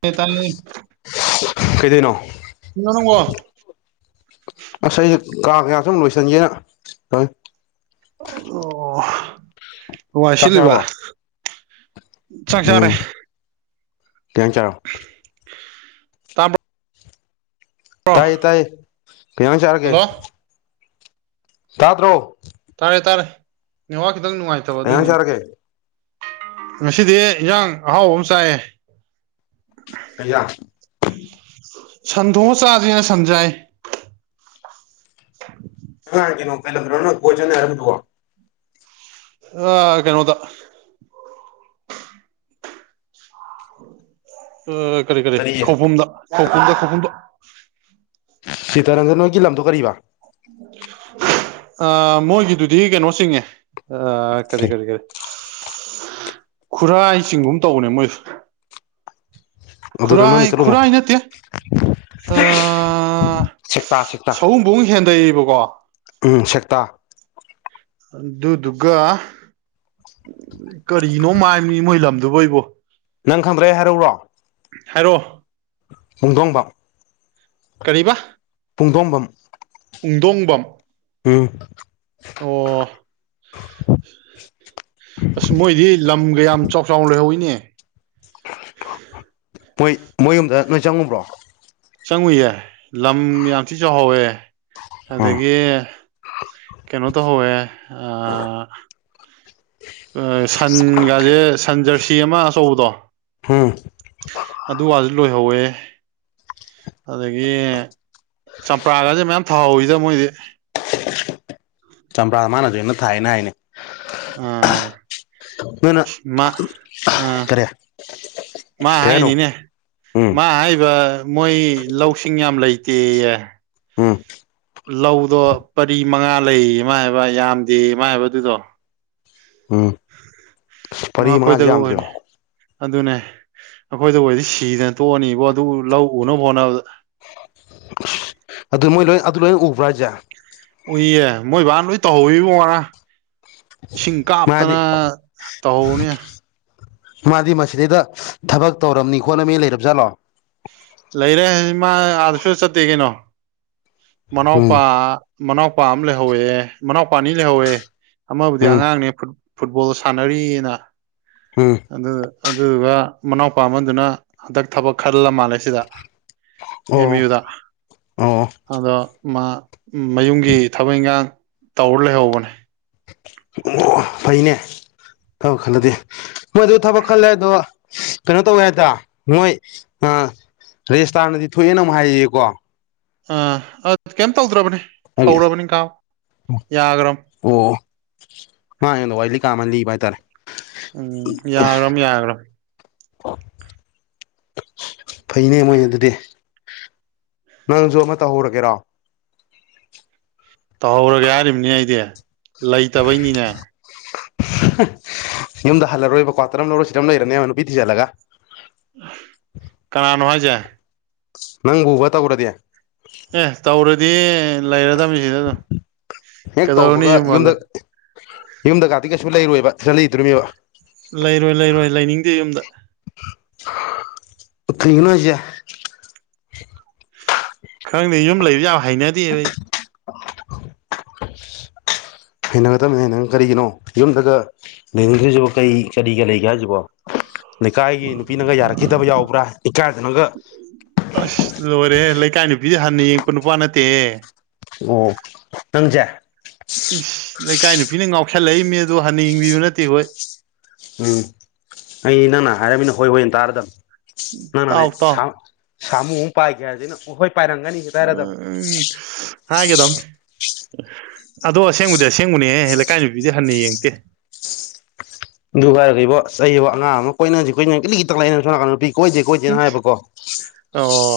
ꯇꯥꯏꯌꯦ ꯇꯥꯏꯌꯦ ꯀꯩꯗꯩꯅꯣ ꯏꯅꯥꯎꯋꯣ ꯑꯁ ꯑꯩ ꯀꯥꯒꯤ ꯉꯥꯛꯇꯪ ꯂꯣꯏꯁꯟꯒꯦꯅ ꯇꯧꯏ ꯑꯣ ꯋꯥꯏ ꯆꯥꯛ ꯁꯤꯠꯂꯤꯕ ꯆꯥꯔꯕꯣ ꯆꯥꯛ ꯆꯥꯔꯦ ꯎꯝ ꯀꯩꯌꯥꯡ ꯆꯥꯔꯕ ꯇꯥꯕ꯭ꯔꯣ ꯇꯥꯏꯌꯦ ꯇꯥꯏꯌꯦ ꯀꯩ ꯌꯥꯡ ꯆꯥꯔꯒꯦ ꯍꯜꯂꯣ ꯇꯥꯗ꯭ꯔꯣ ꯇꯥꯔꯦ ꯇꯥꯔꯦ ꯅꯦꯠꯋꯥꯛ ꯈꯤꯇꯪ ꯅꯨꯡꯉꯥꯏꯇꯕ ꯀꯩ ꯏꯟꯖꯥꯡ ꯑꯗꯨꯏꯅꯤꯅꯦ ꯆꯥꯔꯒꯦ ꯉꯁꯤꯗꯤ ꯏꯟꯖꯥꯡ ꯑꯍꯥꯎꯕꯝ ꯆꯥꯏꯌꯦ ꯀꯩꯌꯥ ꯁꯟ ꯊꯣꯡꯑ ꯆꯥꯖꯦꯅ ꯁꯟ ꯆꯥꯏꯌꯦ ꯅꯪ ꯉꯍꯥꯟ ꯀꯩꯅꯣ ꯀꯩ ꯂꯝꯗꯅꯣ ꯅꯪꯅ ꯀꯣꯏ ꯆꯠꯅꯤ ꯍꯥꯏꯔꯝꯕꯗꯨꯕꯣ ꯑꯥ ꯀꯩꯅꯣꯗ ꯑ ꯀꯔꯤ ꯀꯔꯤ ꯈꯧꯄꯨꯝꯗ ꯈꯧꯄꯨꯝꯗ ꯈꯧꯄꯨꯝꯗ ꯁꯤꯇꯥꯔꯟꯖꯟ ꯍꯣꯏꯒꯤ ꯂꯝꯗꯣ ꯀꯔꯤꯕꯥ ꯑꯥ ꯃꯣꯏꯒꯤꯗꯨꯗꯤ ꯀꯩꯅꯣ ꯆꯤꯡꯉꯦ ꯑꯥ ꯀꯔꯤ ꯀꯔꯤ ꯀꯔꯤ ꯈꯨꯔꯥꯏ ꯆꯤꯡꯒꯨꯝ ꯇꯧꯕꯅꯦ ꯃꯣꯏꯗꯨ ꯑꯗꯨꯗ ꯅꯣꯏꯅ ꯈꯨꯔꯥꯏ ꯆꯠꯂꯨꯃꯣ ꯈꯨꯔꯥꯏ ꯅꯠꯇꯦ ꯑꯥ ꯁꯦꯛꯇꯥ ꯁꯦꯛꯇꯥ ꯁꯥꯋꯨꯝꯕꯨꯡ ꯍꯦꯟꯗꯩꯌꯦꯕꯀꯣ ꯎꯝ ꯁꯦꯛꯇ ꯑꯗꯨꯗꯨꯒ ꯀꯔꯤꯅꯣꯝ ꯍꯥꯏꯕꯅꯤ ꯃꯣꯏ ꯂꯝꯗꯨꯕꯣ ꯑꯩꯕꯣ ꯅꯪ ꯈꯪꯗ꯭ꯔꯦ ꯑꯩ ꯍꯥꯏꯔꯛꯎꯔꯣ ꯍꯥꯏꯔꯛꯑꯣ ꯄꯨꯡꯗꯣꯡꯕꯝ ꯀꯔꯤ ꯕꯥ ꯄꯨꯡꯗꯣꯝꯕꯝ ꯄꯨꯡꯗꯣꯡꯕꯝ ꯎꯝ ꯑꯣ ꯑꯁ ꯃꯣꯏꯗꯤ ꯂꯝꯒ ꯌꯥꯝ ꯆꯥꯎ ꯆꯥꯎꯅ ꯂꯩꯍꯧꯏꯅꯦ ꯃꯣꯏ ꯃꯣꯏ ꯌꯨꯝꯗ ꯅꯣꯏ ꯆꯪꯉꯨꯕ꯭ꯔꯣ ꯆꯪꯉꯨꯏꯌꯦ ꯂꯝ ꯌꯥꯝ ꯊꯤ ꯆꯥꯎꯍꯧꯋꯦ ꯑꯥ ꯑꯗꯒꯤ ꯀꯩꯅꯣ ꯇꯧꯍꯧꯋꯦ ꯑ ꯑ ꯁꯟꯒꯁꯦ ꯁꯟ ꯖꯔꯁꯤ ꯑꯃ ꯑꯆꯧꯕꯗꯣ ꯍꯨꯝ ꯑꯗꯨ ꯋꯥꯁꯨ ꯂꯣꯏꯍꯧꯋꯦ ꯑꯗꯒꯤ ꯆꯝꯄ꯭ꯔꯥꯒꯥꯁꯦ ꯃꯌꯥꯝ ꯐꯍꯧꯋꯤꯗ ꯃꯣꯏꯗꯤ ꯆꯝꯄ꯭ꯔꯥ ꯃꯥꯅꯁꯨ ꯑꯩꯟꯗ ꯊꯥꯏꯌꯦꯅ ꯍꯥꯏꯅꯦ ꯑꯥ ꯅꯣꯏꯅ [unintelligible] ꯃꯥ ꯑꯥ ꯀꯔꯤ ꯃꯥ ꯀꯩ ꯍꯥꯏꯅꯣ ꯍꯥꯏꯅꯤꯅꯦ ꯎꯝ ꯃꯥ ꯍꯥꯏꯕ ꯃꯣꯏ ꯂꯧꯁꯤꯡ ꯌꯥꯝ ꯂꯩꯇꯦꯌꯦ ꯎꯝ ꯂꯧꯗꯣ ꯄꯔꯤ ꯃꯉꯥ ꯂꯩꯌꯦꯌꯦ ꯃꯥ ꯍꯥꯏꯕ ꯌꯥꯝꯗꯦꯌꯦ ꯃꯥ ꯍꯥꯏꯕ ꯑꯗꯨꯗꯣ ꯎꯝ ꯃꯔꯤ ꯃꯥ ꯃꯉꯥꯁꯤ ꯈꯣꯏꯗꯒ ꯑꯣꯏꯅꯤ ꯌꯥꯝꯗ꯭ꯔꯦꯕ ꯑꯗꯨꯅꯦ ꯑꯩꯈꯣꯏꯗꯒ ꯑꯣꯏꯔꯗꯤ ꯁꯤꯗꯅ ꯇꯣꯛꯑꯅꯤꯕꯣ ꯑꯗꯨ ꯂꯧ ꯎꯅꯕ ꯍꯣꯠꯅꯕꯗ ꯑꯗꯨ ꯃꯣꯏ ꯂꯣꯏ ꯑꯗꯨ ꯂꯣꯏ ꯎꯕ꯭ꯔꯥ ꯍꯥꯏꯖꯦ ꯎꯏꯌꯦ ꯃꯣꯏ ꯕꯥꯅ ꯂꯣꯏ ꯇꯧꯍꯧꯏꯕꯣ ꯉꯔꯥꯡ ꯏꯁꯤꯡ ꯃꯥꯗꯤ ꯀꯥꯞꯇꯅ ꯇꯧꯍꯧꯕꯅꯦ ꯃꯥꯗꯤ ꯃꯁꯤꯗꯩꯗ ꯊꯕꯛ ꯇꯧꯔꯝꯅꯤ ꯈꯣꯠꯅꯝꯅꯤ ꯂꯩꯔꯕ ꯖꯥꯠꯂꯣ ꯂꯩꯔꯦ ꯃꯥ ꯑꯥꯗ ꯁꯨꯆꯠ ꯆꯠꯇꯦ ꯀꯩꯅꯣ ꯎꯝ ꯃꯅꯥꯎꯄꯥ ꯃꯅꯥꯎꯄꯥ ꯑꯃ ꯂꯩꯍꯧꯋꯦ ꯃꯅꯥꯎꯄꯥ ꯑꯅꯤ ꯂꯩꯍꯧꯋꯦ ꯑꯃꯕꯨꯗꯤ ꯎꯝ ꯑꯉꯥꯡꯅꯦ ꯐꯨꯠꯕꯣꯜ ꯁꯥꯟꯅꯔꯤꯑꯅ ꯍꯝ ꯑꯗꯨ ꯑꯗꯨꯗꯨꯒ ꯃꯅꯥꯎꯄꯥ ꯑꯃꯗꯨꯅ ꯍꯟꯗꯛ ꯊꯕꯛ ꯈꯜꯂ ꯃꯥꯜꯂꯦ ꯁꯤꯗ ꯑꯦꯝ ꯑꯣ ꯌꯨꯗ ꯑꯣ ꯑꯗꯣ ꯃꯥ ꯃꯌꯨꯝꯒꯤ ꯊꯕꯛ ꯏꯟꯈꯥꯡ ꯇꯧꯔ ꯂꯩꯍꯧꯕꯅꯦ ꯑꯣ ꯐꯩꯅꯦ ꯐꯕ ꯈꯜꯂꯗꯤ ꯃꯣꯏ ꯑꯗꯨ ꯊꯕꯛ ꯈꯜꯂꯦ ꯍꯥꯏꯗꯣ ꯀꯩꯅꯣ ꯇꯧꯋꯦ ꯍꯥꯏꯗ ꯃꯣꯏ ꯑ ꯔꯦꯖꯤꯁꯇꯥꯔꯅꯗꯤ ꯊꯣꯛꯑꯦꯅ ꯑꯃꯨꯛ ꯍꯥꯏꯌꯦꯌꯦꯀꯣ ꯑꯥ ꯑ ꯀꯩꯝ ꯇꯧꯗ꯭ꯔꯕꯅꯦ ꯑꯩ ꯍꯧꯔꯕꯅꯤ ꯀꯥꯎ ꯌꯥꯈ꯭ꯔꯝ [unintelligible] ꯑꯣ ꯃꯥ ꯑꯩꯉꯣꯟꯗ ꯋꯥꯔꯤ ꯂꯤ ꯀꯥꯟꯗ ꯑꯃꯥꯏ ꯂꯤꯕ ꯍꯥꯏꯇꯥꯔꯦ ꯎꯝ ꯌꯥꯒ꯭ꯔꯝꯅꯤ ꯌꯥꯒ꯭ꯔꯝ ꯐꯩꯅꯦ ꯃꯣꯏ ꯑꯗꯨꯗꯤ ꯅꯪꯁꯨ ꯑꯃ ꯇꯧꯍꯧꯔꯒꯦꯔꯣ ꯇꯧꯍꯧꯔꯒꯦ ꯍꯥꯏꯔꯤꯝꯅꯤꯅꯦ ꯑꯩꯗꯤ ꯂꯩꯇꯕꯩꯅꯤꯅꯦ ꯌꯨꯝꯗ ꯍꯜꯂꯔꯣꯏꯕ ꯀ꯭ꯋꯥꯇꯔꯝ ꯑꯃ ꯂꯧꯔ ꯁꯤꯗꯝ ꯂꯩꯔꯅꯦꯕ ꯅꯨꯄꯤ ꯊꯤꯖꯤꯜꯂꯒ ꯀꯅꯥꯅꯣ ꯍꯥꯏꯁꯦ ꯅꯪꯕꯨꯕ ꯇꯧꯔꯗꯦ ꯑꯦ ꯇꯧꯔꯗꯤ ꯂꯩꯔꯗꯝꯃꯤ ꯁꯤꯗ ꯑꯗꯨꯝ ꯍꯦꯛ ꯀꯩꯗꯧꯔꯨꯅꯤ ꯇꯧꯕꯒ ꯌꯨꯝ ꯍꯜꯂꯣꯢ ꯌꯨꯝꯗ ꯀꯥꯗꯤ ꯀꯩꯁꯨ ꯂꯩꯔꯣꯏꯕ ꯁꯤꯗ ꯂꯩꯗꯣꯔꯤꯃꯤꯕ ꯂꯩꯔꯣꯏ ꯂꯩꯔꯣꯏ ꯂꯩꯅꯤꯡꯗꯦ ꯌꯨꯝꯗ ꯀ꯭ꯔꯤꯒꯤꯅꯣ ꯍꯥꯏꯁꯦ ꯈꯪꯗꯦ ꯌꯨꯝ ꯂꯩꯕꯖꯦ ꯌꯥꯝ ꯍꯩꯅꯗꯦꯕ ꯑꯩ ꯍꯩꯅꯒꯗꯕꯅꯤ ꯍꯩꯅ ꯀꯔꯤꯒꯤꯅꯣ ꯌꯨꯝꯗꯒ ꯂꯩꯅꯤꯡꯗ꯭ꯔꯤꯁꯤꯕꯣ ꯀꯔꯤ ꯀꯔꯤꯒ ꯂꯩꯒꯦ ꯍꯥꯏꯁꯤꯕꯣ ꯂꯩꯀꯥꯏꯒꯤ ꯅꯨꯄꯤꯅꯒ ꯌꯥꯔꯛꯈꯤꯗꯕ ꯌꯥꯎꯕ꯭ꯔꯥ ꯏꯀꯥꯏꯗꯅꯒ ꯑꯁ ꯂꯣꯏꯔꯦꯍꯦ ꯂꯩꯀꯥꯏ ꯅꯨꯄꯤꯗꯤ ꯍꯟꯅ ꯌꯦꯡꯉꯛꯄ ꯅꯨꯄꯥ ꯅꯠꯇꯦꯍꯦ ꯑꯣ ꯅꯪꯖꯦ ꯏꯁ ꯂꯩꯀꯥꯏ ꯅꯨꯄꯤꯅ ꯉꯥꯎꯁꯜꯂꯛꯏꯃꯤ ꯑꯗꯣ ꯍꯥꯟꯅ ꯌꯦꯡꯕꯤꯕ ꯅꯠꯇꯦ ꯑꯈꯣꯏ ꯎꯝ ꯑꯩꯗꯤ ꯅꯪꯅ ꯍꯥꯏꯔꯃꯤꯅ ꯍꯣꯏ ꯍꯣꯏꯅ ꯇꯥꯔꯗꯝ ꯅꯪꯅꯅꯦ ꯇꯥꯎ ꯇꯥꯎ ꯁꯥ ꯁꯥꯃꯨ ꯑꯃ ꯄꯥꯏꯒ꯭ꯔꯦ ꯍꯥꯏꯔꯖꯨ ꯑꯩꯅ ꯍꯣꯏ ꯄꯥꯏꯔꯝꯒꯅꯤ ꯍꯥꯏꯔꯗꯕꯅꯤ ꯎꯝ ꯎꯝ ꯍꯥꯏꯒꯗꯝꯅꯤ ꯑꯗꯣ ꯑꯁꯦꯡꯕꯗꯤ ꯑꯁꯦꯡꯕꯅꯦꯍꯦ ꯂꯩꯀꯥꯏ ꯅꯨꯄꯤꯗꯤ ꯍꯟꯅ ꯌꯦꯡꯉꯛꯇꯦ ꯑꯗꯨ ꯍꯥꯏꯔꯒ ꯏꯕꯣ ꯑꯁ ꯑꯩꯕꯣ ꯑꯉꯥꯡ ꯑꯃ ꯀꯣꯏꯅꯖꯤ ꯀꯣꯏꯅꯖꯤ ꯒꯤꯔꯤꯒꯤꯔꯤꯇꯛꯂꯛꯑꯦ ꯑꯩꯅ ꯁꯣꯝꯅꯥꯀꯟꯗ ꯅꯨꯄꯤ ꯀꯣꯏꯗꯦ ꯀꯣꯏꯗꯦꯅ ꯎꯝ ꯍꯥꯏꯕꯀꯣ ꯑꯣ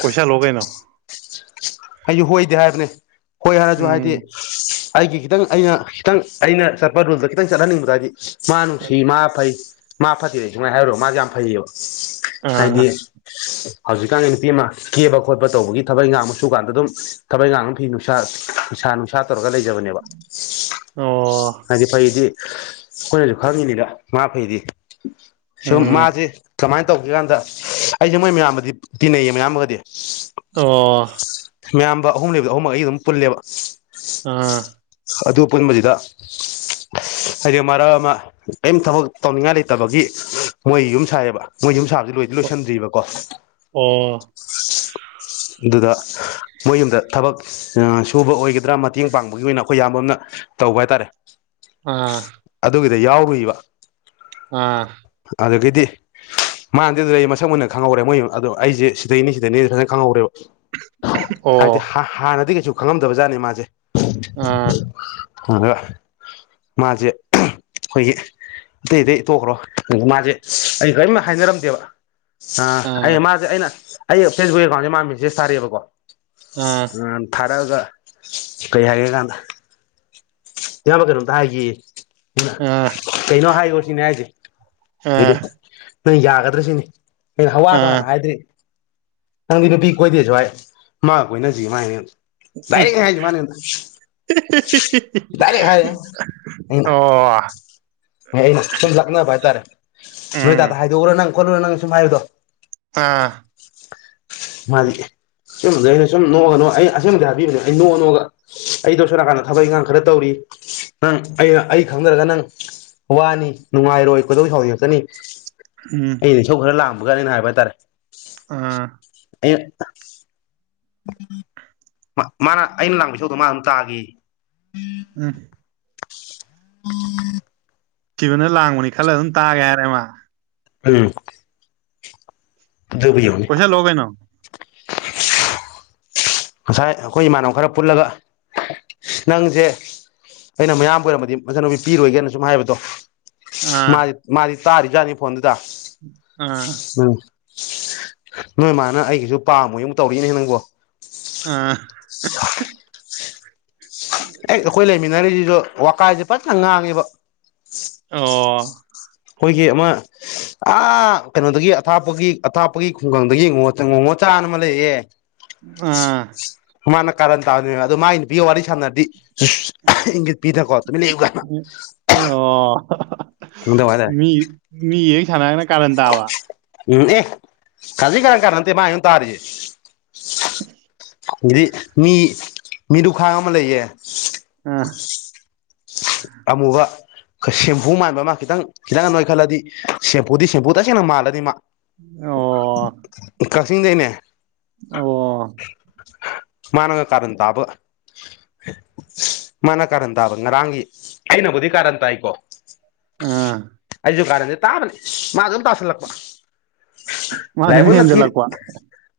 ꯀꯣꯏꯁꯥꯜꯂꯣ ꯀꯩꯅꯣ ꯑꯩꯖꯨ ꯍꯣꯏꯗꯤ ꯍꯥꯏꯕꯅꯦ ꯍꯣꯏ ꯍꯥꯏꯔꯖꯨ ꯍꯥꯏꯗꯤ ꯎꯝ ꯑꯩꯒꯤ ꯈꯤꯇꯪ ꯑꯩꯅ ꯈꯤꯇꯪ ꯑꯩꯅ ꯆꯠꯄ ꯔꯨꯜꯗ ꯈꯤꯇꯪ ꯆꯠꯍꯟꯅꯤꯡꯕꯗꯣ ꯍꯥꯏꯗꯤ ꯃꯥ ꯅꯨꯡꯁꯤ ꯃꯥ ꯐꯩ ꯃꯥ ꯐꯠꯇꯦꯗꯤ ꯁꯨꯡꯍꯥꯏ ꯍꯥꯏꯔꯣꯏ ꯃꯥꯖꯦ ꯌꯥꯝ ꯐꯩꯌꯦꯕ ꯑꯥ ꯍꯥꯏꯗꯤ ꯍꯧꯖꯤꯛꯀꯥꯟꯒꯤ ꯅꯨꯄꯤ ꯑꯃ ꯀꯦꯕ ꯈꯣꯠꯄ ꯇꯧꯕꯒꯤ ꯊꯕꯛ ꯏꯪꯒꯥꯡ ꯁꯨ ꯀꯥꯟꯗ ꯑꯗꯨꯝ ꯊꯕꯩꯒꯥꯡꯅ ꯐꯤ ꯅꯨꯡꯁꯥ ꯅꯨꯡꯁꯥ ꯅꯨꯡꯁꯥ ꯁꯥ ꯇꯧꯔꯒ ꯂꯩꯖꯕꯅꯦꯕ ꯑꯣ ꯍꯥꯏꯗꯤ ꯐꯩꯗꯤ ꯑꯩꯈꯣꯏꯅꯁꯨ ꯈꯪꯉꯤꯅꯤꯗ ꯃꯥ ꯐꯩꯗꯤ ꯁꯨꯝ ꯎꯝ ꯃꯥꯁꯦ ꯀꯃꯥꯏꯅ ꯇꯧꯒꯦ ꯀꯥꯟꯗ ꯑꯩꯖꯦ ꯃꯣꯏ ꯃꯌꯥꯝꯕꯗꯤ ꯇꯤꯟꯅꯩꯌꯦ ꯃꯌꯥꯝꯕꯒꯗꯤ ꯑꯣ ꯃꯌꯥꯝꯕ ꯑꯍꯨꯝ ꯂꯩꯕꯗꯣ ꯑꯍꯨꯝꯃꯛ ꯑꯩꯒ ꯑꯗꯨꯝ ꯄꯨꯜꯂꯦꯕ ꯑꯥ ꯑꯗꯨ ꯄꯨꯟꯕꯖꯤꯗ ꯍꯥꯏꯗꯤ ꯃꯔꯛ ꯑꯃ ꯀꯩꯝ ꯊꯕꯛ ꯇꯧꯅꯤꯡꯉꯥꯏ ꯂꯩꯇꯕꯒꯤ ꯃꯣꯏ ꯌꯨꯝ ꯁꯥꯥꯏꯌꯦꯕ ꯃꯣꯏ ꯌꯨꯝ ꯁꯥꯕꯖꯦ ꯂꯣꯏꯗꯤ ꯂꯣꯏꯁꯤꯟꯗ꯭ꯔꯤꯕꯀꯣ ꯑꯣ ꯑꯗꯨꯗ ꯃꯣꯏ ꯌꯨꯝꯗ ꯊꯕꯛ ꯑꯥ ꯁꯨꯕ ꯑꯣꯏꯒꯗ꯭ꯔꯥ ꯃꯇꯦꯡ ꯄꯥꯡꯕꯒꯤ ꯑꯣꯏꯅ ꯑꯈꯣꯏ ꯏꯌꯥꯝꯕ ꯑꯃꯅ ꯇꯧꯕ ꯍꯥꯏꯇꯔꯦ ꯑꯥ ꯑꯗꯨꯒꯤꯗ ꯌꯥꯎꯔꯨꯏꯕ ꯑꯥ ꯑꯗꯒꯤꯗꯤ ꯃꯥꯟꯗꯤ ꯑꯗꯨꯗꯤ ꯑꯩ ꯃꯁꯛ ꯃꯨꯟꯅ ꯈꯪꯍꯧꯔꯦ ꯃꯣꯏ ꯑꯗꯣ ꯑꯩꯖꯦ ꯁꯤꯗꯩꯅꯤ ꯁꯤꯗꯩꯅꯦꯖꯦ ꯐꯖꯟꯅ ꯈꯪꯍꯧꯔꯦꯕ ꯍꯥꯏꯗꯤ ꯑꯣ ꯍꯥꯟꯅꯗꯤ ꯀꯩꯁꯨ ꯈꯪꯉꯝꯗꯕ ꯖꯠꯅꯤ ꯃꯥꯖꯦ ꯑꯥ ꯑꯗ ꯃꯥꯖꯦ ꯑꯈꯣꯏꯒꯤ ꯑꯇꯩ ꯑꯇꯩ ꯇꯣꯛꯈ꯭ꯔꯣ ꯑꯗ ꯃꯥꯖꯦ ꯑꯩ ꯀꯔꯤꯝ ꯍꯥꯏꯅꯔꯝꯗꯦꯕ ꯑꯥ ꯑꯩ ꯃꯥꯖꯦ ꯑꯩꯅ ꯑꯩ ꯐꯦꯁꯕꯨꯛ ꯑꯦꯀꯥꯎꯟꯖꯦ ꯃꯥꯟ ꯃꯦꯁꯦꯁ ꯊꯥꯔꯛꯑꯦꯕꯀꯣ ꯑꯥ ꯑꯥ ꯊꯔꯛꯑꯒ ꯀꯩ ꯍꯥꯏꯒꯦ ꯀꯥꯟꯗ ꯏꯌꯥꯝꯕ ꯀꯩꯅꯣꯝꯇ ꯍꯥꯏꯒꯦꯌꯦ ꯀꯩꯅꯣ ꯍꯥꯏꯌꯣ ꯁꯤꯅꯦ ꯍꯥꯏꯖꯦ ꯗꯩꯗꯤ ꯑꯥ ꯅꯪ ꯌꯥꯒꯗ꯭ꯔꯥ ꯁꯤꯅꯤ ꯍꯋꯥꯗꯣ ꯑꯥ ꯑꯥ ꯍꯥꯟꯅ ꯍꯥꯏꯗ꯭ꯔꯤ ꯅꯪꯗꯤ ꯅꯨꯄꯤ ꯀꯣꯏꯗꯦꯖꯨ ꯍꯥꯏ ꯃꯒꯥ ꯀꯣꯏꯅꯖꯤ ꯃꯍꯥꯏꯅꯤ ꯑꯩꯉꯣꯟꯗ ꯎꯝ ꯍꯤꯍꯤꯍꯤ [unintelligible] ꯗꯥꯏꯔꯦꯛ ꯍꯥꯏꯅꯤ [unintelligible] ꯑꯣ ꯑꯦ ꯑꯩ ꯁꯨꯝ ꯂꯛꯅꯕ ꯍꯥꯏꯇꯔꯦ ꯅꯣꯏ ꯎꯝ ꯗꯥꯗ ꯍꯥꯏꯗꯣꯛꯎꯔ ꯅꯪ ꯈꯣꯠꯂꯨꯔ ꯅꯪ ꯁꯨꯝ ꯍꯥꯏꯕꯗꯣ ꯑꯥ ꯃꯥꯗꯤ ꯁꯨꯝꯗ ꯑꯩꯅ ꯁꯨꯝ ꯅꯣꯛꯑ ꯅꯣꯛꯑ ꯑꯩ ꯑꯁꯦꯡꯕꯗꯤ ꯍꯥꯏꯕꯤꯕꯅꯦ ꯑꯩ ꯅꯣꯛꯑ ꯅꯣꯛꯑꯒ ꯑꯩꯗꯣ ꯁꯣꯝ ꯅꯥꯀꯥꯟꯗ ꯊꯕꯛ ꯏꯪꯈꯥꯡ ꯈꯔ ꯇꯧꯔꯤ ꯅꯪ ꯑꯩ ꯑꯩ ꯈꯪꯗꯔꯒ ꯅꯪ ꯋꯥꯅꯤ ꯅꯨꯡꯉꯥꯏꯔꯣꯏ ꯈꯣꯏꯗꯧ ꯁꯥꯎꯅꯤꯡꯉꯛꯀꯅꯤ ꯎꯝ ꯑꯩꯅ ꯏꯁꯧ ꯈꯔ ꯂꯥꯡꯕꯒ ꯑꯩꯅ ꯍꯥꯏꯕ ꯍꯥꯏꯇꯥꯔꯦ ꯑꯥ ꯑꯌꯥ [inaudible] ꯃꯥ ꯃꯥꯅ ꯑꯩꯅ ꯂꯥꯡꯕꯤ ꯏꯁꯧꯗꯣ ꯃꯥ ꯑꯗꯨꯝ ꯇꯥꯒꯦꯌꯦ ꯎ ꯅꯨꯡꯁꯤꯕꯅ ꯂꯥꯡꯕꯅꯤ ꯈꯜꯂꯒ ꯑꯗꯨꯝ ꯇꯥꯒꯦ ꯍꯥꯏꯔꯦ ꯃꯥ ꯎꯝ ꯑꯗꯨꯕꯨ ꯌꯦꯡꯉꯨꯅꯦ ꯀꯣꯏꯁꯜꯂꯣ ꯀꯩꯅꯣ ꯉꯁꯥꯏ ꯑꯩꯈꯣꯏ ꯏꯃꯥꯟꯅꯕ ꯈꯔ ꯄꯨꯜꯂꯒ ꯅꯪꯁꯦ ꯑꯩꯅ ꯃꯌꯥꯝꯕ ꯑꯣꯏꯔꯝꯃꯗꯤ ꯃꯆꯟꯅꯨꯄꯤ ꯄꯤꯔꯣꯏꯒꯥꯏꯅ ꯁꯨꯝ ꯍꯥꯏꯕꯗꯣ ꯑꯥ ꯃꯥꯗꯤ ꯃꯥꯗꯤ ꯇꯥꯔꯤꯖꯥꯠꯅꯤ ꯐꯣꯟꯗꯨꯗ ꯑꯥ ꯎꯝ ꯅꯣꯏ ꯃꯥꯅ ꯑꯩꯀꯩꯁꯨ ꯄꯥꯝꯃꯣꯏ ꯑꯅꯥ ꯑꯃꯨꯛ ꯇꯧꯔꯛꯑꯦꯅꯦ ꯅꯪꯕꯣ ꯑꯥ [unintelligible] ꯍꯦꯛ ꯑꯩꯈꯣꯏ ꯂꯩꯃꯤꯟꯅꯔꯤꯖꯤꯖꯨ ꯋꯀꯥꯏꯗꯤ ꯐꯖꯟꯅ ꯉꯥꯡꯉꯦꯕ ꯑꯣ ꯑꯩꯈꯣꯏꯒꯤ ꯑꯃ ꯑꯥ ꯀꯩꯅꯣꯗꯒꯤ ꯑꯊꯥꯞꯄꯒꯤ ꯑꯊꯥꯞꯄꯒꯤ ꯈꯨꯡꯒꯪꯗꯒꯤ ꯉꯣꯉꯣꯆꯥꯅ ꯑꯃ ꯂꯩꯌꯦ ꯑꯥ ꯃꯥꯅ ꯀꯥꯔꯟ ꯇꯥꯕꯅꯦꯕ ꯑꯗꯣ ꯃꯥꯒꯤ ꯅꯨꯄꯤꯒ ꯋꯥꯔꯤ ꯁꯥꯟꯅꯔꯗꯤ ꯁꯨꯠ ꯏꯪꯒꯤꯠ ꯄꯤꯗꯅꯀꯣ ꯇꯨꯃꯤꯟ ꯂꯩꯌꯨ ꯀꯥꯏ ꯑꯦ ꯑꯣ ꯍꯥ ꯍꯥ ꯈꯪꯗꯕ ꯍꯥꯏꯇꯥꯔꯦ ꯃꯤ ꯃꯤꯒꯤ ꯍꯦꯛ ꯁꯥꯟꯅꯔꯒꯅ ꯀꯥꯔꯟ ꯇꯥꯕ ꯎꯝ ꯑꯦ ꯈꯖꯤꯛ ꯈꯔꯥꯛ ꯀꯥꯔꯟꯅ ꯅꯠꯇꯦ ꯃꯥꯅ ꯑꯩꯉꯣꯟꯗ ꯇꯥꯔꯤꯁꯦ ꯑꯗꯩ ꯃꯤ ꯃꯤꯅꯨꯈꯥꯡ ꯑꯃ ꯂꯩꯌꯦ ꯑꯥ ꯑꯃꯨꯕ ꯁꯦꯝꯐꯨ ꯃꯥꯟꯕ ꯑꯃ ꯈꯤꯇꯪ ꯈꯤꯇꯪꯒ ꯅꯣꯏꯈꯠꯂꯗꯤ ꯁꯦꯝꯄꯐꯨꯗꯤ ꯁꯦꯝꯐꯨ ꯇꯁꯦꯡꯅ ꯃꯥꯜꯂꯅꯤ ꯃꯥ [inaudible] ꯑꯣ [inaudible] ꯀꯛꯆꯤꯡꯗꯩꯅꯦ ꯑꯣ ꯃꯥꯅꯒ ꯀꯥꯔꯟ ꯇꯥꯕ ꯃꯥꯅ ꯀꯥꯔꯟ ꯇꯥꯕ ꯉꯔꯥꯡꯒꯤ ꯑꯩꯅꯕꯨꯗꯤ ꯀꯥꯔꯟ ꯇꯥꯏꯀꯣ ꯑꯥ ꯑꯩꯖꯨ ꯀꯥꯔꯟꯖꯦ ꯇꯥꯕꯅꯤ ꯃꯥꯖꯨꯗꯨꯝ ꯇꯥꯁꯜꯂꯛꯄ ꯃꯥ ꯁꯨꯝ ꯂꯥꯏꯕꯛꯅ ꯊꯤꯔꯤ ꯍꯦꯟꯖꯜꯂꯛꯄ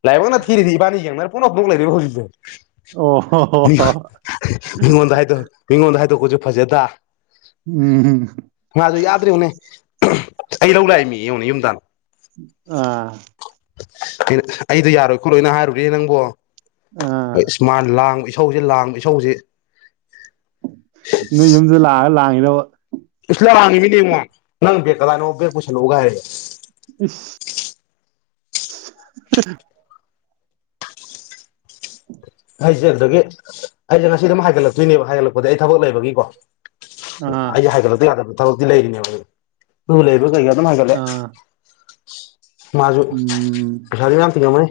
[inaudible] ꯂꯥꯏꯕꯛꯅ ꯊꯤꯔꯤꯗꯤ ꯏꯕꯥꯟꯅꯤ ꯌꯦꯡꯅꯔꯒ ꯄꯪꯅꯣꯛ ꯅꯣꯛ ꯂꯩꯔꯦꯕ ꯍꯧꯖꯤꯛꯁꯦ ꯑꯣ ꯍꯣ ꯍꯣ ꯍꯣ ꯃꯤꯉꯣꯟ ꯃꯤꯉꯣꯟꯗ ꯍꯥꯏꯗꯣ ꯃꯤꯉꯣꯟꯗ ꯍꯥꯏꯗꯣꯛ ꯄꯁꯨ ꯐꯖꯗ ꯎꯝ ꯎꯝ ꯃꯥꯁꯨ ꯌꯥꯗ꯭ꯔꯥ ꯌꯦꯡꯉꯨꯅꯦ ꯑꯩ ꯂꯧ ꯂꯥꯛꯏꯝꯅꯦꯌꯦ ꯌꯦꯡꯉꯨꯅꯦ ꯌꯨꯝ ꯇꯥꯟꯅ ꯑꯥ ꯑꯩꯅ ꯑꯩꯗꯣ ꯌꯥꯔꯣꯏ ꯈꯣꯠꯂꯣꯏꯅ ꯍꯥꯏꯔꯨꯔꯦ ꯅꯪꯕꯣ ꯑ ꯑꯥ ꯑꯁ ꯃꯥꯥꯅ ꯂꯥꯡꯕ ꯏꯁꯧ ꯏꯁꯧꯖꯦ ꯂꯥꯡꯕ ꯏꯧꯁꯧꯖꯦ ꯅꯣꯏ ꯌꯨꯝꯗꯨꯗ ꯂꯥꯛꯑꯒ ꯂꯥꯡꯏꯔꯕ ꯏꯁ ꯂꯥꯡꯢꯅꯤ ꯀꯩꯅꯣ ꯅꯪ ꯕꯦꯛ ꯀꯗꯥꯏꯅꯣ ꯕꯦꯛ ꯄꯨꯁꯜꯂꯛꯑꯣ ꯀꯥꯏ ꯍꯥꯏꯔꯛꯑꯦ ꯏꯁ [unintelligible] ꯍꯥꯏꯖꯈꯔꯒꯦ ꯑꯩꯁꯦ ꯉꯁꯤ ꯑꯗꯨꯝ ꯍꯥꯏꯒꯠꯂꯛꯇꯣꯏꯅꯦꯕ ꯍꯥꯏꯒꯠꯂꯛꯄꯗꯤ ꯑꯩ ꯊꯕꯛ ꯂꯩꯕꯒꯤꯀꯣ ꯑꯥ ꯑꯩ ꯍꯥꯏꯒꯠꯂꯛꯇ ꯌꯥꯗꯕ ꯊꯕꯛꯇꯤ ꯂꯩꯔꯤꯅꯦꯕ ꯑꯗꯨ ꯂꯩꯕꯒ ꯀꯩꯀꯥ ꯑꯗꯨꯝ ꯍꯥꯏꯒꯠꯂꯛꯑꯦ ꯑꯥ ꯃꯥꯁꯨ ꯎꯝ ꯄꯩꯁꯥꯁꯨ ꯌꯥꯝ ꯇꯤꯡꯉꯝꯃꯅꯤ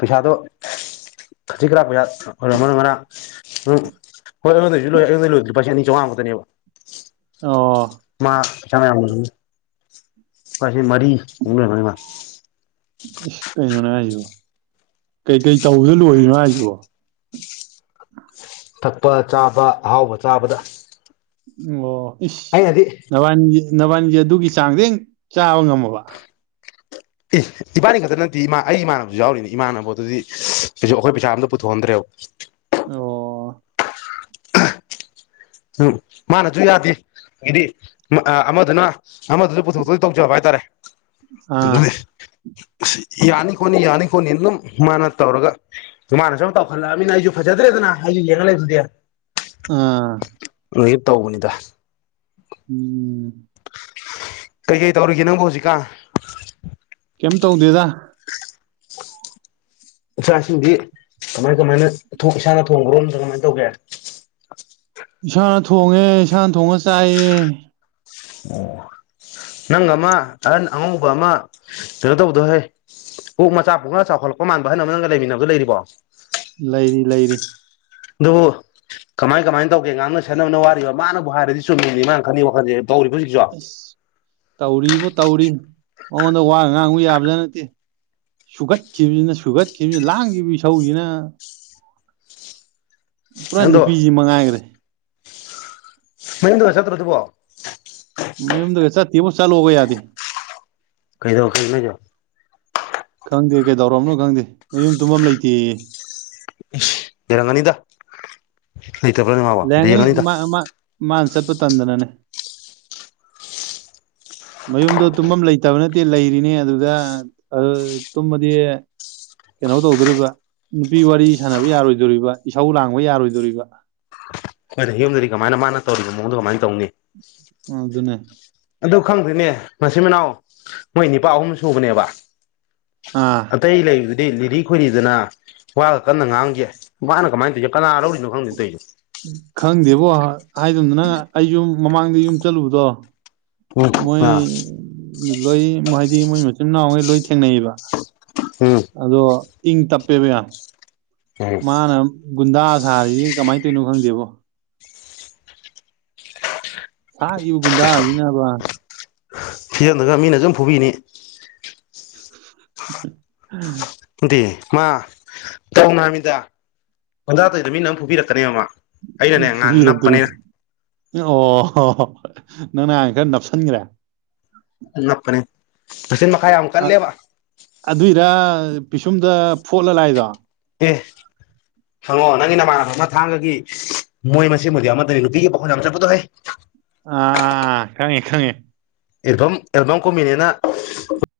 ꯄꯩꯁꯥꯗꯣ ꯈꯖꯤꯛ ꯈꯔꯥꯛ ꯃꯌꯥ ꯑꯣꯏꯔꯝ ꯃꯔꯣꯏ ꯎꯝ ꯍꯣꯏ ꯑꯩꯉꯣꯟꯗꯩꯁꯨ ꯂꯣꯏ ꯑꯩꯉꯣꯟꯗꯩ ꯂꯣꯏꯕꯗꯨꯗꯤ ꯂꯨꯄꯥ ꯂꯤꯁꯤꯡ ꯑꯅꯤ ꯆꯥꯝꯃꯉꯥ ꯃꯨꯛꯇꯅꯦꯕ ꯑꯣ [inaudible] ꯂꯨꯄꯥ ꯂꯤꯁꯤꯡ ꯃꯔꯤ ꯃꯨꯛ ꯂꯩꯔꯝꯒꯅꯤ ꯃꯥ ꯏꯁ ꯀꯩꯅꯣꯅꯦ ꯍꯥꯏꯁꯤꯕꯣ ꯀꯩꯀꯩ ꯇꯧꯕꯗ ꯂꯣꯏꯔꯤꯅꯣ ꯍꯥꯏꯁꯤꯕꯣ ꯊꯛꯄ ꯆꯥꯕ ꯑꯍꯥꯎꯕ ꯆꯥꯕꯗ ꯑꯣ ꯏꯁ ꯑꯩꯅꯗꯤ ꯅꯕꯥꯅꯤ ꯅꯕꯥꯟꯅꯤꯗꯤ ꯑꯗꯨꯒꯤ ꯆꯥꯡꯗꯤꯡ ꯆꯥꯕ ꯉꯝꯃꯕ ꯏ ꯏꯕꯥꯅꯤ ꯈꯛꯇ ꯅꯠꯇꯦ ꯏꯃꯥ ꯑꯩ ꯏꯃꯥꯟꯅꯕꯁꯨ ꯌꯥꯎꯔꯤꯅꯤ ꯏꯃꯥꯟꯅꯕ ꯑꯗꯨꯗꯤ ꯀꯩꯁꯨ ꯑꯩꯈꯣꯏ ꯄꯩꯁꯥꯑꯃꯇ ꯄꯨꯊꯣꯛ ꯍꯟꯗ꯭ꯔꯦꯕ ꯑꯣ ꯎꯝ ꯃꯥꯅꯁꯨ ꯌꯥꯗꯦ ꯍꯥꯏꯗꯤ ꯑꯃꯗꯨꯅ ꯑꯃꯗꯨꯗ ꯄꯨꯊꯣꯛꯇꯣꯏ ꯇꯧꯖꯕ ꯍꯥꯏꯇꯥꯔꯦ ꯑꯥ ꯌꯥꯅꯤ ꯈꯣꯠꯅꯤ ꯌꯥꯅꯤ ꯈꯣꯠꯅꯤ ꯑꯗꯨꯝ ꯃꯥꯅ ꯇꯧꯔꯒ ꯑꯗꯨꯨ ꯃꯥꯅꯁꯨ ꯇꯧꯈꯠꯂꯛꯑꯕꯅꯤꯅ ꯑꯩꯁꯨ ꯐꯖꯗ꯭ꯔꯦꯗꯅ ꯑꯩꯁꯨ ꯌꯦꯡꯉ ꯂꯩꯕꯗꯨꯗꯤ ꯑꯥ ꯑꯗꯒꯤ ꯇꯧꯕꯅꯤꯗ ꯎꯝ ꯀꯩꯀꯩ ꯇꯧꯔꯤꯒꯦ ꯅꯪꯕꯨ ꯍꯧꯖꯤꯛꯀꯥꯟ ꯀꯔꯤꯝ ꯇꯧꯗꯦꯗ ꯆꯥꯛ ꯏꯁꯤꯡꯗꯤ ꯀꯃꯥꯏ ꯀꯃꯥꯏꯅ ꯊꯣꯡ ꯏꯁꯥꯅ ꯊꯣꯡꯕ꯭ꯔꯣ ꯅꯠꯇ꯭ꯔꯒ ꯀꯃꯥꯏꯅ ꯇꯧꯒꯦ ꯏꯁꯥꯅ ꯊꯣꯡꯉꯦ ꯏꯁꯥꯅ ꯊꯣꯡꯉ ꯆꯥꯏꯌꯦ ꯅꯪ ꯑꯃ ꯑꯍꯟ ꯑꯉꯧꯕ ꯑꯃ ꯀꯩꯅꯣ ꯇꯧꯕꯗꯣ ꯍꯦ ꯑꯣꯛ ꯃꯆꯥ ꯄꯛꯈ ꯆꯥꯎꯈꯠꯂꯛꯄ ꯃꯥꯟꯕ ꯑꯍꯟ ꯑꯃ ꯅꯪꯒ ꯂꯩꯃꯤꯟꯅꯕꯗꯣ ꯂꯩꯔꯤꯕꯣ ꯂꯩꯔꯤ ꯂꯩꯔꯤ ꯑꯗꯣ ꯀꯃꯥꯏ ꯀꯃꯥꯏꯅ ꯇꯧꯒꯦ ꯉꯥꯡꯅ ꯁꯛꯅꯕꯅ ꯋꯥꯔꯤꯕ ꯃꯥꯅꯕꯨ ꯍꯥꯏꯔꯗꯤ ꯆꯨꯝꯃꯤꯅꯤ ꯃꯥꯅ ꯈꯜꯂꯤ ꯋꯥꯈꯜꯁꯦ ꯇꯧꯔꯤꯕꯣ ꯍꯧꯖꯤꯛ ꯑꯁ ꯇꯧꯔꯤꯕꯣ ꯇꯧꯔꯤ ꯃꯉꯣꯟꯗ ꯋꯥꯒ ꯉꯥꯡꯉꯨ ꯌꯥꯕꯖꯥꯠ ꯅꯠꯇꯦ ꯁꯨꯒꯠꯈꯤꯕꯁꯤꯅ ꯁꯨꯒꯠꯈꯤꯕꯁꯤꯅ ꯂꯥꯡꯈꯤꯕ ꯏꯁꯧꯁꯤꯅ ꯄꯨꯔꯥ ꯑꯗꯣ ꯅꯨꯄꯤꯁꯤ ꯃꯉꯥꯏꯈ꯭ꯔꯦ ꯃꯌꯨꯝꯗꯒ ꯆꯠꯇ꯭ꯔ ꯑꯗꯨꯕꯣ ꯃꯌꯨꯝꯗꯒ ꯆꯠꯇꯦꯕꯣ ꯆꯂꯣꯕ ꯌꯥꯗꯦ ꯀꯩꯗꯧ ꯀꯩꯅꯣ ꯍꯥꯏꯁꯤꯕꯣ ꯈꯪꯗꯦ ꯀꯩꯗꯧꯔꯝꯅꯣ ꯈꯪꯗꯦ ꯃꯌꯨꯝ ꯇꯨꯝꯐꯝ ꯂꯩꯇꯦꯌꯦ ꯑꯁ ꯂꯩꯔꯝꯒꯅꯤꯗ ꯂꯩꯇꯕ꯭ꯔꯥꯅꯦ ꯃꯥꯕꯣ ꯂꯩꯔꯝꯒꯅꯤ ꯂꯩꯔꯝꯒꯅꯤꯗ ꯃꯥ ꯃꯥ ꯃꯥꯅ ꯆꯠꯄ ꯇꯟꯗꯅꯥꯅꯦ ꯃꯌꯨꯝꯗꯣ ꯇꯨꯝꯐꯝ ꯂꯩꯇꯕ ꯅꯠꯇꯦ ꯂꯩꯔꯤꯅꯤ ꯑꯗꯨꯗ ꯇꯨꯝꯃꯗꯤ ꯀꯩꯅꯣ ꯇꯧꯗꯣꯔꯤꯕ ꯅꯨꯄꯤ ꯋꯥꯔꯤ ꯁꯥꯟꯅꯕ ꯌꯥꯔꯣꯏꯗꯧꯔꯤꯕ ꯏꯁꯧ ꯂꯥꯡꯕ ꯌꯥꯔꯣꯏꯗꯧꯔꯤꯕ ꯍꯣꯏꯅꯦ ꯌꯨꯝꯗꯗꯤ ꯀꯃꯥꯏꯅ ꯃꯥꯅ ꯇꯧꯔꯤꯕ ꯃꯑꯣꯡꯗꯣ ꯀꯃꯥꯏꯅ ꯇꯧꯅꯤ ꯑꯝ ꯑꯗꯨꯅꯦ ꯑꯗꯨ ꯈꯪꯗꯔꯦꯅꯦ ꯃꯆꯤꯟ ꯃꯅꯥꯎ ꯃꯣꯏ ꯅꯤꯄꯥ ꯑꯍꯨꯝ ꯁꯨꯕꯅꯦꯕ ꯑꯥ ꯑꯇꯩ ꯂꯩꯕꯗꯨꯗꯤ ꯂꯤꯔꯤ ꯈꯣꯏꯔꯤꯗꯅ ꯋꯥꯒ ꯀꯟꯅ ꯉꯥꯡꯒꯦ ꯃꯥꯅ ꯀꯃꯥꯏꯅ ꯇꯧꯔꯤꯅꯣ ꯀꯅꯥ ꯂꯧꯔꯤꯅꯣ ꯈꯪꯗꯦ ꯇꯧꯏꯁꯦ ꯈꯪꯗꯦꯕꯣ ꯍꯥꯏꯒꯨꯝꯗ ꯑꯩꯁꯨꯨꯝ ꯃꯃꯥꯡꯗ ꯌꯨꯝ ꯆꯠꯂꯨꯕꯗꯣ ꯎꯝ ꯃꯣꯏ ꯑꯥ ꯂꯣꯏ ꯍꯥꯏꯗꯤ ꯃꯣꯏ ꯃꯆꯤꯟꯅꯥꯎꯈꯩ ꯂꯣꯏ ꯊꯦꯡꯅꯩꯕ ꯎꯝ ꯑꯗꯣ ꯏꯪ ꯇꯞꯄꯦꯕ ꯌꯥꯝ ꯎꯝ ꯃꯥꯅ ꯒꯨꯟꯗꯥ ꯁꯥꯔꯤꯁꯤ ꯀꯃꯥꯏꯅ ꯇꯧꯔꯤꯅꯣ ꯈꯪꯗꯦꯕꯣ ꯁꯥꯒꯤꯕ ꯒꯨꯟꯗꯖꯤꯅꯕ [unintelligible] [unintelligible] ꯅꯠꯇꯦ ꯃꯥ ꯇꯧꯅꯣ ꯍꯥꯏꯃꯤꯗ ꯒꯣꯟꯗ ꯇꯧꯋꯤꯗꯣ ꯃꯤꯅ ꯑꯝ ꯐꯨꯕꯤꯔꯛꯀꯅꯦ ꯃ ꯎꯝ ꯐꯨꯕꯤꯔꯛꯇꯔꯣ ꯑꯣ ꯍꯣ ꯅꯪꯅ ꯍꯥꯟ ꯈꯔ ꯅꯞꯁꯤꯟꯈ꯭ꯔꯦ ꯅꯞꯄꯅꯦ ꯃꯆꯤꯟ ꯃꯈꯥ ꯌꯥꯝ ꯀꯜꯂꯦꯕ ꯑꯗꯨꯏꯔ ꯄꯤꯁꯨꯝꯗ ꯐꯣꯠꯂ ꯂꯥꯛꯏꯗꯣ ꯑꯦ ꯍꯪꯉꯣ ꯅꯪꯒꯤ ꯅꯃꯥꯟꯅ ꯑꯃꯥ ꯊꯥꯡꯒꯒꯤ ꯃꯣꯏ ꯃꯁꯦꯟꯕꯨꯗꯤ ꯑꯃꯇꯅꯤ ꯅꯨꯄꯤꯒꯤ ꯄꯈꯣꯟ ꯌꯥꯝ ꯆꯠꯄꯗꯣ ꯍꯩ ꯑꯥ ꯑꯥ ꯑꯥ ꯈꯪꯉꯦ ꯈꯪꯉꯦ ꯑꯦꯜꯕꯝ ꯑꯦꯜꯕꯝ ꯀꯨꯝꯃꯤꯅꯦꯅ